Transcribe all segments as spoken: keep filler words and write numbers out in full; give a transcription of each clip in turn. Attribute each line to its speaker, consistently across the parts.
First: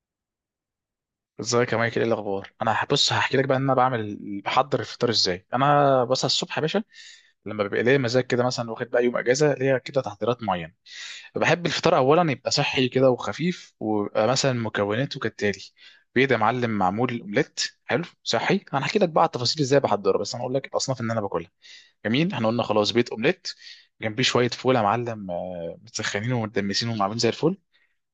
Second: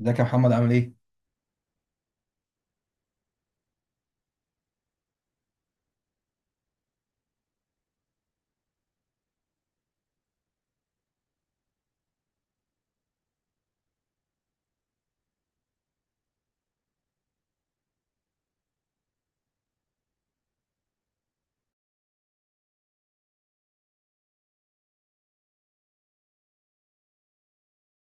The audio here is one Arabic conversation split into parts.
Speaker 1: ازيك يا محمد؟ عامل ايه؟
Speaker 2: ازيك يا مايكل؟ ايه الاخبار؟ انا بص، هحكي لك بقى ان انا بعمل بحضر الفطار ازاي. انا بصحى الصبح يا باشا لما بيبقى ليا مزاج كده، مثلا واخد بقى يوم اجازه، ليا كده تحضيرات معينه. بحب الفطار اولا يبقى صحي كده وخفيف، ويبقى مثلا مكوناته كالتالي: بيض يا معلم، معمول اومليت. حلو صحي. انا هحكي لك بقى على التفاصيل ازاي بحضره، بس انا اقول لك الاصناف اللي انا باكلها. جميل، احنا قلنا خلاص بيض اومليت، جنبيه شويه فول يا معلم، آه، متسخنين ومدمسين ومعمولين زي الفل.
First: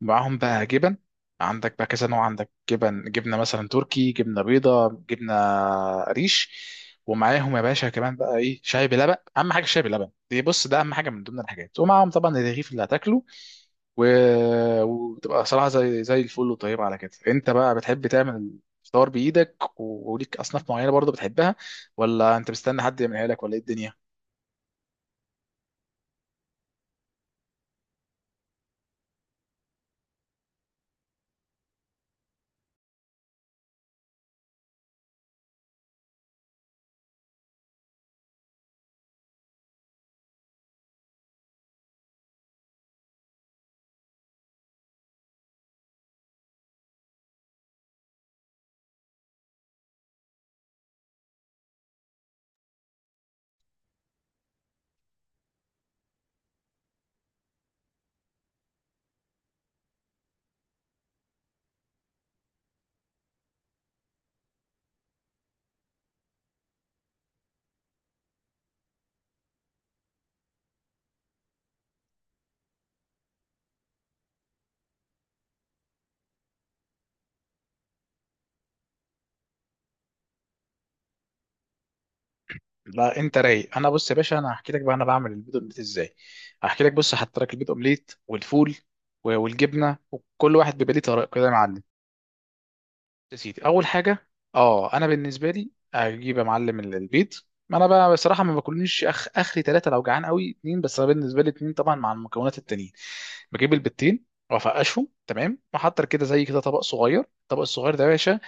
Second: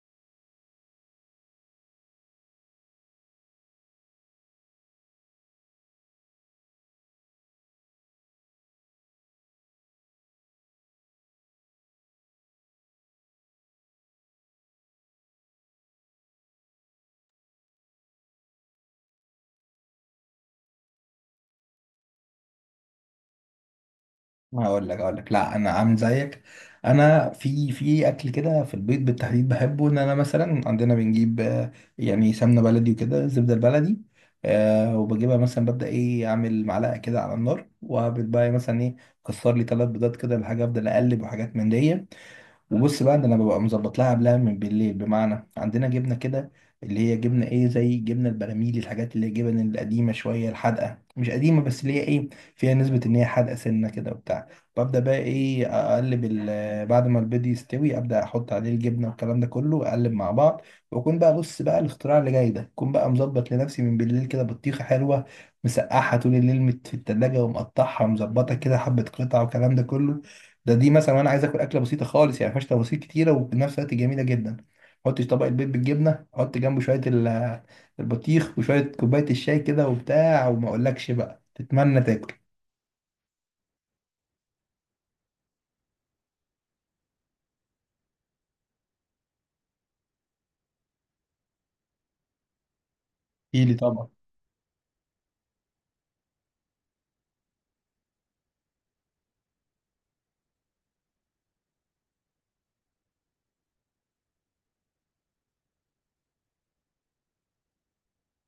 Speaker 2: معاهم بقى جبن، عندك بقى كذا نوع، عندك جبن، جبنه مثلا تركي، جبنه بيضه، جبنه ريش. ومعاهم يا باشا كمان بقى ايه، شاي بلبن، اهم حاجه الشاي بلبن دي، بص ده اهم حاجه من ضمن الحاجات. ومعاهم طبعا الرغيف اللي هتاكله، و... وتبقى صراحه زي زي الفل وطيبه. على كده انت بقى بتحب تعمل الفطار بايدك، و- وليك اصناف معينه برضه بتحبها، ولا انت مستني حد يعملها لك، ولا ايه الدنيا؟
Speaker 1: هقول لك هقول لك، لا انا عامل زيك. انا في في اكل كده في البيت بالتحديد بحبه. ان انا مثلا عندنا بنجيب، آه، يعني سمنه بلدي وكده، زبده البلدي. آه وبجيبها مثلا، ببدا ايه، اعمل معلقه كده على النار وبتبقى ايه، مثلا ايه، كسر لي ثلاث بيضات كده الحاجه، افضل اقلب وحاجات من دي. وبص بقى ان انا ببقى مظبط لها قبلها من بالليل، بمعنى عندنا جبنه كده اللي هي جبنه ايه، زي جبنه البراميل، الحاجات اللي هي جبن القديمه شويه الحادقه، مش قديمه بس اللي هي ايه، فيها نسبه ان هي حادقه سنه كده وبتاع. ببدا بقى ايه، اقلب ال- بعد ما البيض يستوي ابدا احط عليه الجبنه والكلام ده كله، اقلب مع بعض. واكون بقى، بص بقى، الاختراع اللي جاي ده اكون بقى مظبط لنفسي من بالليل كده بطيخه حلوه مسقعها طول الليل، مت- في التلاجة، ومقطعها ومظبطها كده حبة قطع والكلام ده كله. ده دي مثلا انا عايز اكل اكله بسيطه خالص، يعني ما فيهاش تفاصيل كتيره وفي نفس الوقت جميله جدا. حط طبق البيض بالجبنه، حط جنبه شويه ال- البطيخ وشويه كوبايه الشاي كده وبتاع، وما اقولكش بقى تتمنى تاكل.
Speaker 2: لا انت رايق. انا بص يا باشا، انا هحكي لك بقى انا بعمل البيض اومليت ازاي. هحكي لك. بص هحط لك البيض اومليت، والفول، و- والجبنه، وكل واحد بيبقى ليه طريقه كده يا معلم. يا سيدي،
Speaker 1: ايلي
Speaker 2: اول
Speaker 1: طبعا.
Speaker 2: حاجه اه، انا بالنسبه لي اجيب يا معلم ال- البيض. ما انا بقى بصراحه ما باكلنيش اخ اخري ثلاثه، لو جعان قوي اتنين، بس انا بالنسبه لي اتنين طبعا مع المكونات التانيين. بجيب البيضتين، وافقشهم تمام، واحط كده زي كده طبق صغير. الطبق الصغير ده يا باشا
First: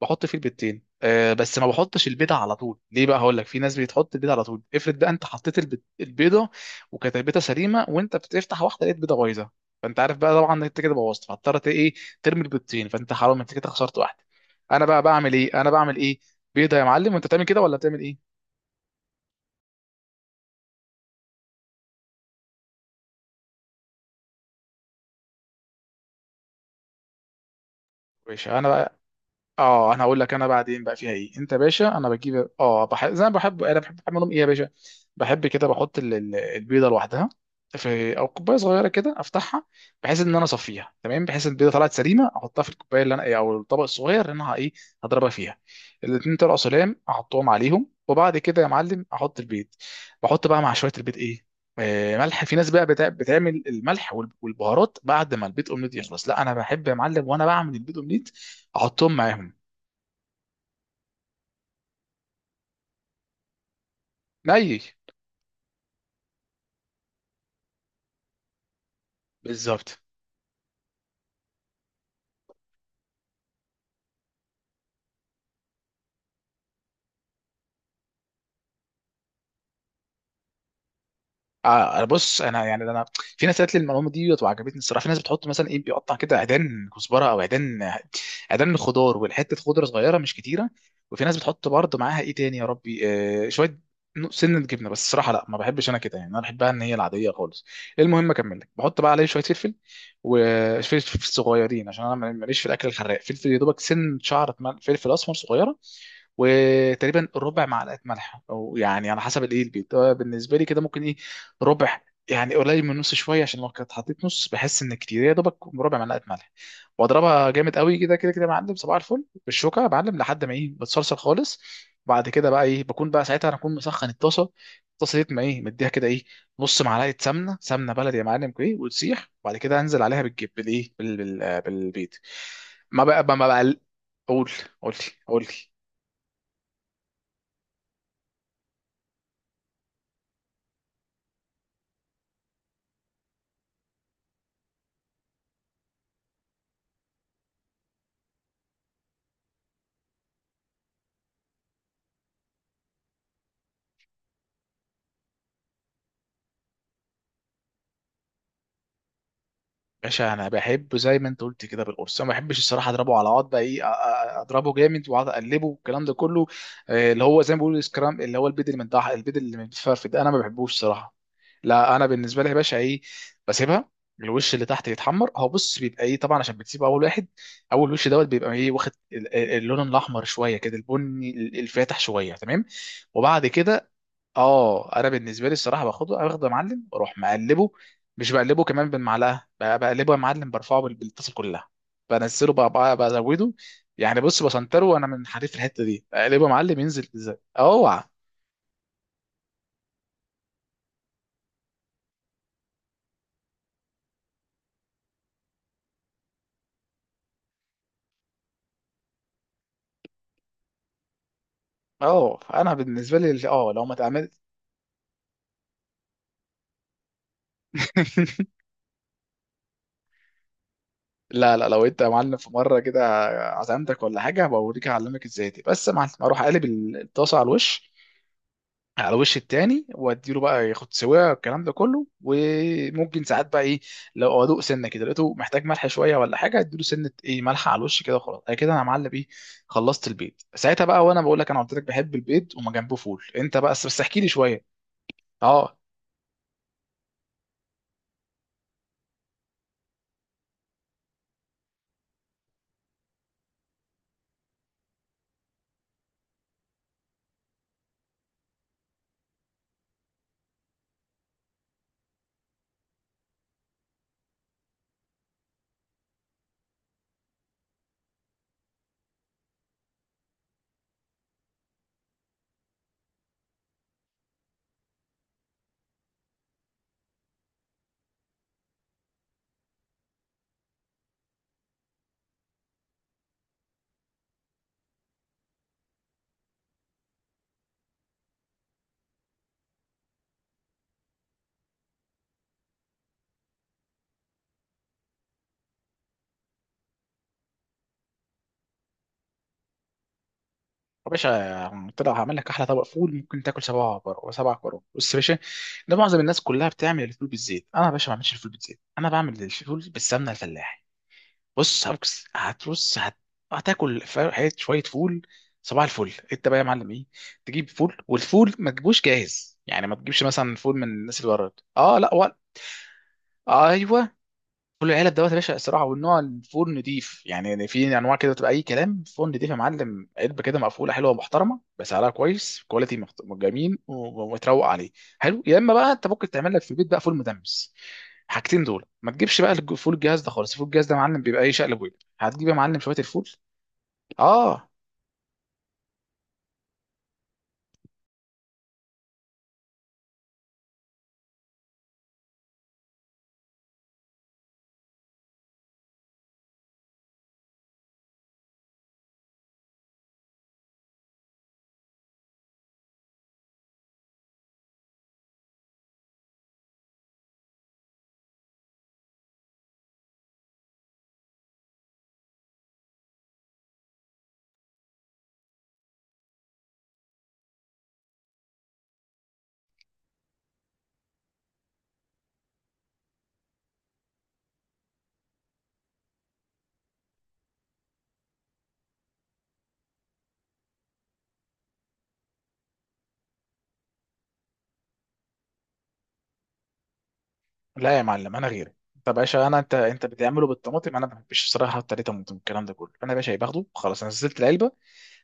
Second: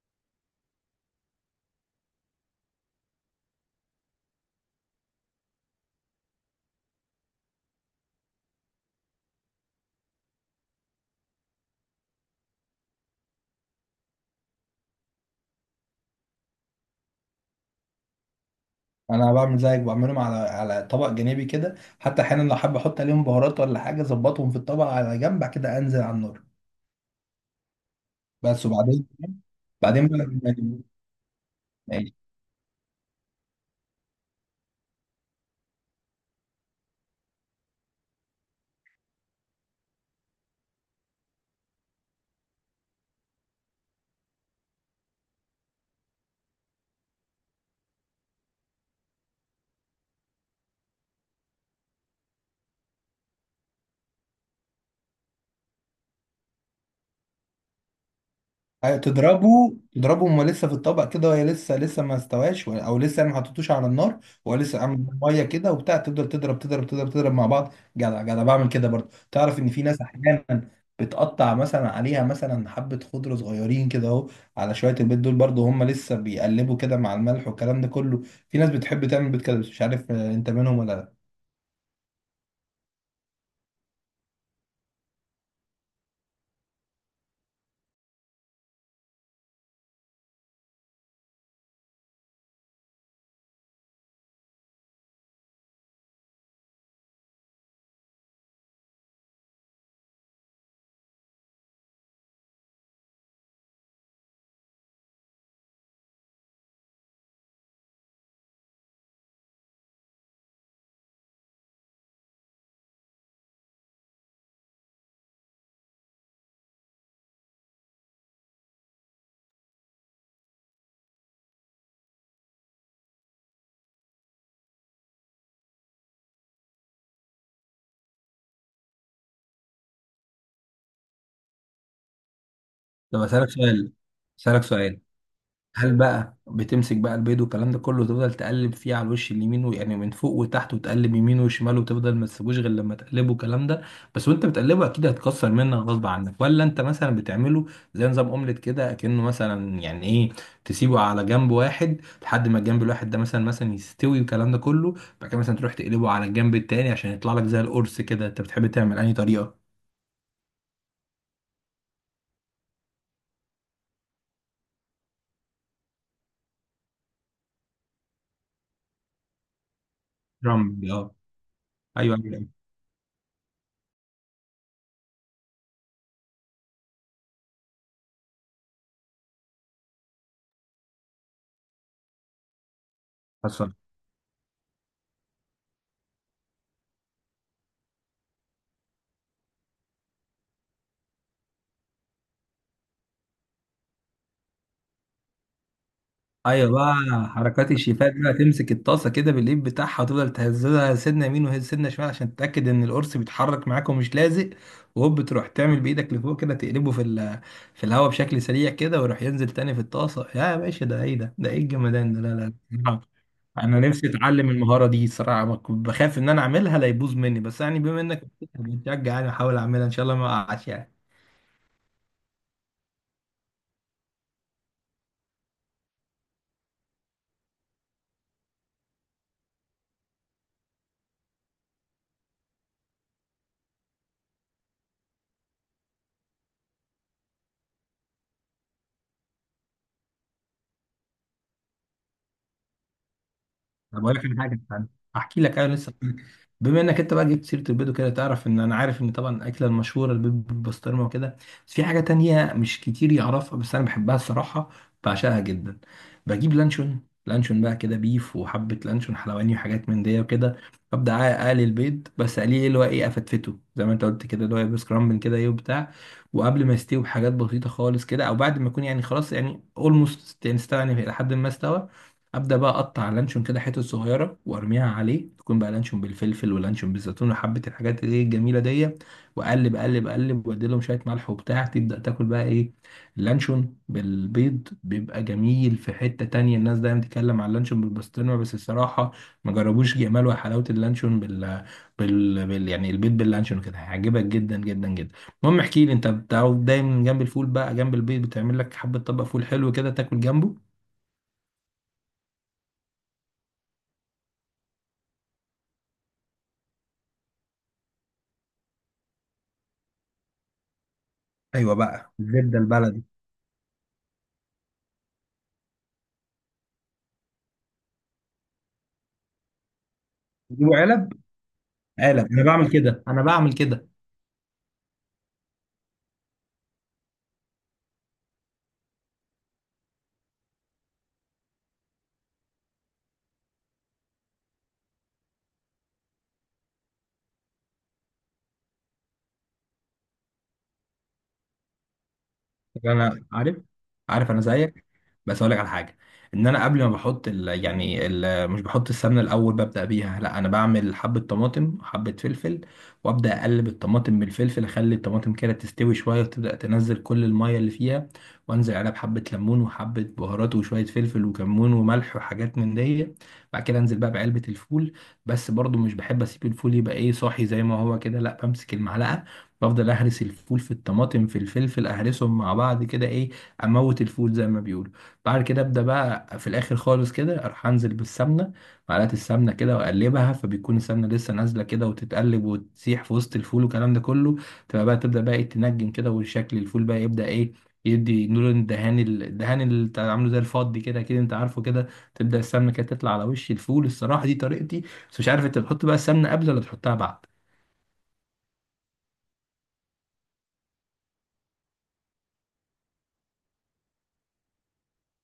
Speaker 2: بحط فيه البيضتين. أه بس ما بحطش البيضه على طول، ليه بقى؟ هقول لك. في ناس بتحط البيضه على طول، افرض بقى انت حطيت البيض- البيضه، وكانت البيضه سليمه، وانت بتفتح واحده لقيت بيضه بايظه، فانت عارف بقى طبعا إن انت كده بوظت، فاضطرت ايه؟ ترمي البيضتين، فانت حرام، انت كده خسرت واحده. انا بقى بعمل ايه؟ انا بعمل ايه؟ بيضه يا معلم. وانت بتعمل كده ولا بتعمل ايه؟
Speaker 1: انا بعمل زيك، بعملهم على على طبق جانبي كده، حتى احيانا لو حابب احط عليهم بهارات ولا حاجه اظبطهم في الطبق على جنب، بعد كده انزل على النار.
Speaker 2: ماشي
Speaker 1: بس.
Speaker 2: انا بقى.
Speaker 1: وبعدين.
Speaker 2: اه انا
Speaker 1: بعدين
Speaker 2: هقول لك. انا بعدين بقى فيها ايه؟ انت يا باشا، انا
Speaker 1: بقى،
Speaker 2: بجيب اه، بحب زي ما بحب، انا بحب اعملهم ايه يا باشا، بحب كده بحط ال- ال- البيضه لوحدها في او كوبايه صغيره كده، افتحها بحيث ان انا اصفيها تمام، بحيث البيضه طلعت سليمه احطها في الكوبايه اللي انا ايه، او الطبق الصغير اللي انا ه- ايه، هضربها فيها. الاتنين طلعوا سلام، احطهم عليهم، وبعد كده يا معلم احط البيض. بحط بقى مع شويه البيض ايه، آه، ملح. في ناس بقى بتا- بتعمل الملح وال- والبهارات بعد ما البيض اومليت يخلص. لا انا بحب يا معلم، وانا بعمل البيض اومليت
Speaker 1: أيوة،
Speaker 2: احطهم معاهم.
Speaker 1: تضربه تضربه وهو لسه في الطبق كده، وهي لسه لسه ما استواش ولا- او لسه يعني ما حطيتوش على النار، وهو لسه
Speaker 2: ني
Speaker 1: عامل ميه كده وبتاع. تفضل تضرب تضرب تضرب تضرب مع بعض جدع جدع. بعمل كده برضه. تعرف ان في
Speaker 2: بالظبط.
Speaker 1: ناس احيانا بتقطع مثلا عليها مثلا حبه خضره صغيرين كده اهو على شويه البيض دول، برضه هم لسه بيقلبوا كده مع الملح والكلام ده كله. في ناس بتحب تعمل بيض كده بس مش عارف آه، انت منهم ولا لا.
Speaker 2: اه آه، بص انا يعني انا، في ناس قالت لي المعلومه دي وعجبتني الصراحه. في ناس بتحط مثلا ايه، بيقطع كده عيدان كزبره او عيدان، عيدان خضار، والحته خضره صغيره مش كتيره. وفي ناس بتحط برضه معاها ايه تاني يا ربي، آه شويه، نوع- سنه جبنه. بس الصراحه لا، ما بحبش انا كده، يعني انا بحبها ان هي العاديه خالص. المهم اكمل لك، بحط بقى عليه شويه فلفل، وفلفل صغيرين، عشان انا ماليش في الاكل الحراق. فلفل يا دوبك سن شعره، مل- فلفل اسمر صغيره، وتقريبا ربع معلقه ملح، او يعني على حسب الايه البيت، آه، بالنسبه لي كده ممكن ايه، ربع، يعني قليل من نص شويه، عشان لو كنت حطيت نص بحس ان كتير. يا دوبك ربع معلقه ملح، واضربها جامد قوي كده كده كده يا معلم صباح الفل، بالشوكه يا معلم، لحد ما ايه، بتصلصل خالص. بعد كده بقى ايه، بكون بقى ساعتها انا اكون مسخن الطاسه. الطاسه دي ما ايه، مديها كده ايه، نص معلقه سمنه، سمنه بلدي يا معلم، ايه وتسيح، وبعد كده انزل عليها بالجب بالايه بال... بال... بالبيض. ما
Speaker 1: طب
Speaker 2: بقى ما
Speaker 1: اسالك
Speaker 2: بقى
Speaker 1: سؤال.
Speaker 2: قول،
Speaker 1: اسالك
Speaker 2: قول
Speaker 1: سؤال
Speaker 2: لي قول لي.
Speaker 1: هل بقى بتمسك بقى البيض والكلام ده كله وتفضل تقلب فيه على الوش اليمين و- يعني من فوق وتحت، وتقلب يمين وشمال وتفضل ما تسيبوش غير لما تقلبه الكلام ده بس؟ وانت بتقلبه اكيد هتكسر منك غصب عنك، ولا انت مثلا بتعمله زي نظام اومليت كده، اكنه مثلا يعني ايه، تسيبه على جنب واحد لحد ما الجنب الواحد ده مثلا مثلا يستوي والكلام ده كله، بعد كده مثلا تروح تقلبه على الجنب التاني عشان يطلع لك زي القرص كده. انت بتحب تعمل انهي طريقه؟
Speaker 2: باشا انا بحبه زي ما انت قلت كده بالقرص، انا ما بحبش الصراحه اضربه على بعض، بقى ايه أ- أ- اضربه جامد واقعد اقلبه والكلام ده كله. آه، اللي هو زي ما بيقولوا السكرام، اللي هو البيد اللي من تحت، البيد اللي من الفرف ده انا ما بحبوش
Speaker 1: رمبي. اه.
Speaker 2: الصراحه. لا انا
Speaker 1: ايوه،
Speaker 2: بالنسبه لي
Speaker 1: ايوه.
Speaker 2: يا باشا ايه، بسيبها، الوش اللي تحت يتحمر. هو بص بيبقى ايه طبعا، عشان بتسيب اول واحد، اول وش دوت بيبقى ايه، واخد ال- ال- اللون الاحمر شويه كده، البني الفاتح شويه تمام. وبعد كده اه، انا بالنسبه لي الصراحه باخده باخده يا معلم، واروح مقلبه، مش بقلبه كمان بالمعلقه، ب- بقلبه يا معلم برفعه بال- بالطاسه كلها. بنزله بقى بقى- بزوده، يعني بص بسنتره، وانا من حريف الحته دي اقلبه يا
Speaker 1: ايوه
Speaker 2: معلم،
Speaker 1: بقى.
Speaker 2: ينزل ازاي
Speaker 1: حركات
Speaker 2: اوعى.
Speaker 1: الشيفات بقى، تمسك الطاسه كده بالايد بتاعها وتفضل تهزها سنه يمين وسنه شمال عشان تتاكد ان القرص بيتحرك معاك ومش لازق، وهوب تروح تعمل بايدك لفوق كده تقلبه في ال- في الهواء بشكل سريع كده، ويروح ينزل تاني في الطاسه. يا باشا، ده ايه ده ده ايه الجمدان ده؟ لا
Speaker 2: اه
Speaker 1: لا
Speaker 2: انا
Speaker 1: لا.
Speaker 2: بالنسبه لي ال- اه
Speaker 1: انا
Speaker 2: لو ما
Speaker 1: نفسي
Speaker 2: اتعمل
Speaker 1: اتعلم المهاره دي صراحه، ما كنت بخاف ان انا اعملها لا يبوظ مني، بس يعني بما انك بتشجع يعني احاول اعملها ان شاء الله ما اقعش يعني.
Speaker 2: لا لا، لو انت يا معلم في مره كده عزمتك ولا حاجه بوريك اعلمك ازاي دي. بس يا معلم اروح اقلب الطاسه على الوش على وش التاني، واديله بقى ياخد سواها والكلام ده كله. وممكن ساعات بقى ايه، لو ادوق سنه كده لقيته محتاج ملح شويه ولا حاجه، اديله سنه ايه، ملح على الوش كده، وخلاص انا كده انا معلب ايه، خلصت البيض ساعتها بقى. وانا بقول لك، انا قلت لك بحب البيض وما جنبه فول، انت بقى
Speaker 1: طب
Speaker 2: بس
Speaker 1: اقول
Speaker 2: احكي
Speaker 1: لك
Speaker 2: لي
Speaker 1: على حاجه.
Speaker 2: شويه.
Speaker 1: استنى احكي لك. ايوه
Speaker 2: اه
Speaker 1: لسه هحكي لك. بما انك انت بقى جبت سيره البيض وكده، تعرف ان انا عارف ان طبعا الاكله المشهوره البيض بالبسطرمه وكده، بس في حاجه تانية مش كتير يعرفها بس انا بحبها الصراحه، بعشقها جدا. بجيب لانشون. لانشون بقى كده بيف، وحبه لانشون حلواني وحاجات من دي وكده. ابدا اقلي البيض، بس اقليه ايه، اللي هو ايه، افتفته زي ما انت قلت كده، اللي هو بسكرامبل كده ايه وبتاع. وقبل ما يستوي بحاجات بسيطه خالص كده، او بعد ما يكون يعني خلاص يعني اولموست يعني استوى، يعني لحد ما استوى ابدا بقى اقطع لانشون كده حتت صغيره وارميها عليه. تكون بقى لانشون بالفلفل، ولانشون بالزيتون، وحبه الحاجات اللي هي الجميله دي. واقلب اقلب اقلب، وادي لهم شويه ملح وبتاع، تبدا تاكل بقى ايه، اللانشون بالبيض بيبقى جميل في حته تانية. الناس دايما تتكلم على اللانشون بالبسطرمه، بس الصراحه ما جربوش جمال وحلاوه اللانشون بال... بال... بال... يعني البيض باللانشون كده، هيعجبك جدا جدا جدا. المهم احكي لي انت، بتعرف دايما جنب الفول بقى، جنب البيض، بتعمل لك حبه طبق فول حلو كده تاكل جنبه؟
Speaker 2: يا باشا قلت لك هعمل لك احلى طبق فول ممكن تاكل سبعه، بر- سبع كرات. بص يا باشا، ده معظم الناس كلها بتعمل الفول بالزيت، انا يا باشا ما بعملش الفول بالزيت، انا بعمل الفول بالسمنه الفلاح.
Speaker 1: ايوه
Speaker 2: بص
Speaker 1: بقى،
Speaker 2: هبص
Speaker 1: الزبده
Speaker 2: هتبص
Speaker 1: البلدي.
Speaker 2: هت... هتاكل ف- حية شوية فول صباح الفل. انت بقى يا معلم ايه، تجيب فول، والفول ما تجيبوش جاهز، يعني ما تجيبش مثلا فول
Speaker 1: يجيبوا
Speaker 2: من
Speaker 1: علب.
Speaker 2: الناس اللي بره، اه لا
Speaker 1: علب.
Speaker 2: ولا.
Speaker 1: انا بعمل كده، انا بعمل كده.
Speaker 2: ايوه. كل العلب دوت يا باشا الصراحه، والنوع الفول نضيف، يعني في انواع كده تبقى اي كلام، فول نضيف يا معلم، علبه كده مقفوله حلوه محترمه بسعرها كويس، كواليتي مخت- جميل و- ومتروق عليه حلو. يا اما بقى انت ممكن تعمل لك في البيت بقى فول مدمس. حاجتين دول. ما تجيبش بقى الج- فول الجهاز ده خالص، فول الجهاز ده يا معلم بيبقى ايه، شقلب وقلب. هتجيب يا معلم شويه
Speaker 1: انا
Speaker 2: الفول
Speaker 1: عارف. عارف. انا
Speaker 2: اه.
Speaker 1: زيك. بس اقول لك على حاجه، ان انا قبل ما بحط ال... يعني ال... مش بحط السمنه الاول ببدا بيها، لا انا بعمل حبه طماطم حبه فلفل، وابدا اقلب الطماطم بالفلفل، اخلي الطماطم كده تستوي شويه وتبدا تنزل كل الميه اللي فيها، وانزل عليها بحبه ليمون وحبه بهارات وشويه فلفل وكمون وملح وحاجات من دي. بعد كده انزل بقى بعلبه الفول، بس برضو مش بحب اسيب الفول يبقى ايه، صاحي زي ما هو كده، لا بمسك المعلقه بفضل اهرس الفول في الطماطم في الفلفل، اهرسهم مع بعض كده ايه، اموت الفول زي ما بيقولوا. بعد كده ابدا بقى في الاخر خالص كده اروح انزل بالسمنه، معلقه السمنه كده واقلبها، فبيكون السمنه لسه نازله كده وتتقلب وتسيح في وسط الفول والكلام ده كله، تبقى بقى تبدا بقى إيه، تنجم كده، وشكل الفول بقى يبدا ايه، يدي نور الدهان، الدهان اللي بتاع- عامله زي الفضي كده كده، انت عارفه كده. تبدا السمنه كده تطلع على وش الفول. الصراحه دي طريقتي، بس مش عارف انت بتحط بقى السمنه قبل ولا تحطها بعد؟
Speaker 2: لا يا معلم انا غيرك، انت يا باشا انا، انت انت بتعمله بالطماطم، انا ما بحبش الصراحه احط عليه طماطم الكلام ده كله. انا يا باشا باخده خلاص، أنا نزلت العلبه،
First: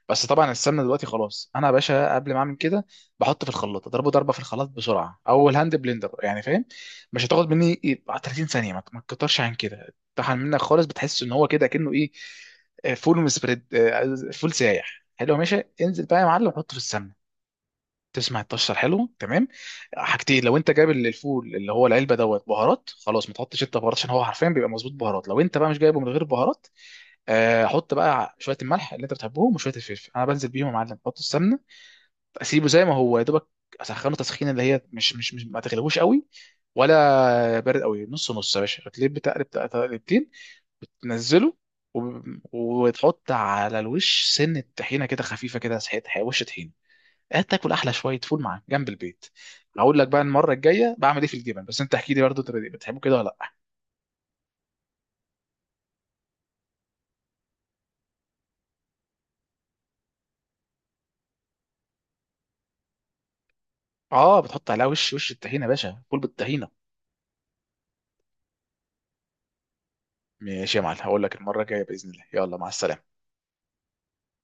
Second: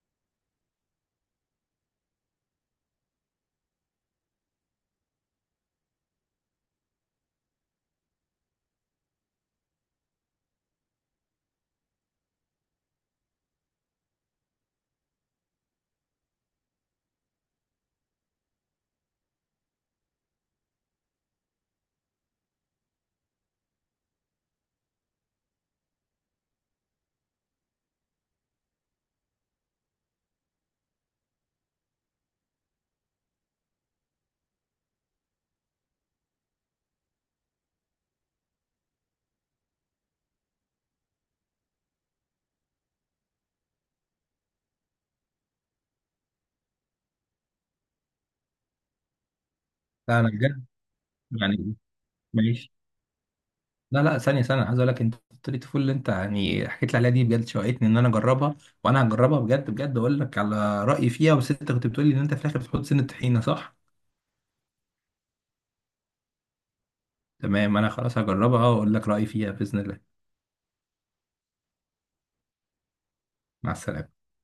Speaker 2: بس طبعا السمنه دلوقتي خلاص. انا يا باشا قبل ما اعمل كده بحط في الخلاط، اضربه ضربه في الخلاط بسرعه، او الهاند بلندر يعني، فاهم؟ مش هتاخد مني يبقى ثلاثين ثانيه، ما ما تكترش عن كده، طحن منك خالص، بتحس ان هو كده كأنه ايه، آه، فول سبريد، فول سايح. حلو يا باشا، انزل بقى يا معلم حطه في السمنه، تسمع الطشه الحلو تمام. حاجتين: لو انت جايب الفول اللي هو العلبه دوت بهارات خلاص، ما تحطش انت بهارات، عشان هو حرفيا بيبقى مظبوط بهارات. لو انت بقى مش جايبه من غير بهارات، آه، احط بقى شويه الملح اللي انت بتحبهم وشويه الفلفل. انا بنزل بيهم يا معلم احط السمنه، اسيبه زي ما هو يا دوبك، اسخنه تسخينه اللي هي مش، مش مش ما تغلبوش قوي ولا بارد قوي، نص نص يا باشا، هتلاقيه بتقلب تقلبتين، تنزله، وب- وتحط على الوش سنه طحينه كده خفيفه، كده سحيت وش طحينه، هتاكل احلى شويه فول معاك جنب البيت. هقول لك بقى
Speaker 1: لا انا
Speaker 2: المره
Speaker 1: بجد،
Speaker 2: الجايه بعمل ايه في الجبن،
Speaker 1: يعني،
Speaker 2: بس انت احكي لي برضه انت
Speaker 1: ماشي.
Speaker 2: بتحبه كده ولا لا.
Speaker 1: لا لا، ثانية ثانية، أنا عايز أقول لك أنت، طريقة الفول اللي أنت يعني حكيت لي عليها دي بجد شوقتني إن أنا أجربها، وأنا هجربها بجد بجد. أقول لك على رأيي فيها، بس أنت كنت بتقول لي إن أنت في الآخر بتحط سن الطحينة، صح؟
Speaker 2: اه بتحط عليها وش، وش الطحينه يا باشا، فول بالطحينه.
Speaker 1: تمام، أنا خلاص هجربها وأقول لك رأيي فيها بإذن الله.
Speaker 2: ماشي يا معلم، هقول لك المرة الجاية بإذن الله، يلا مع السلامة.
Speaker 1: مع السلامة.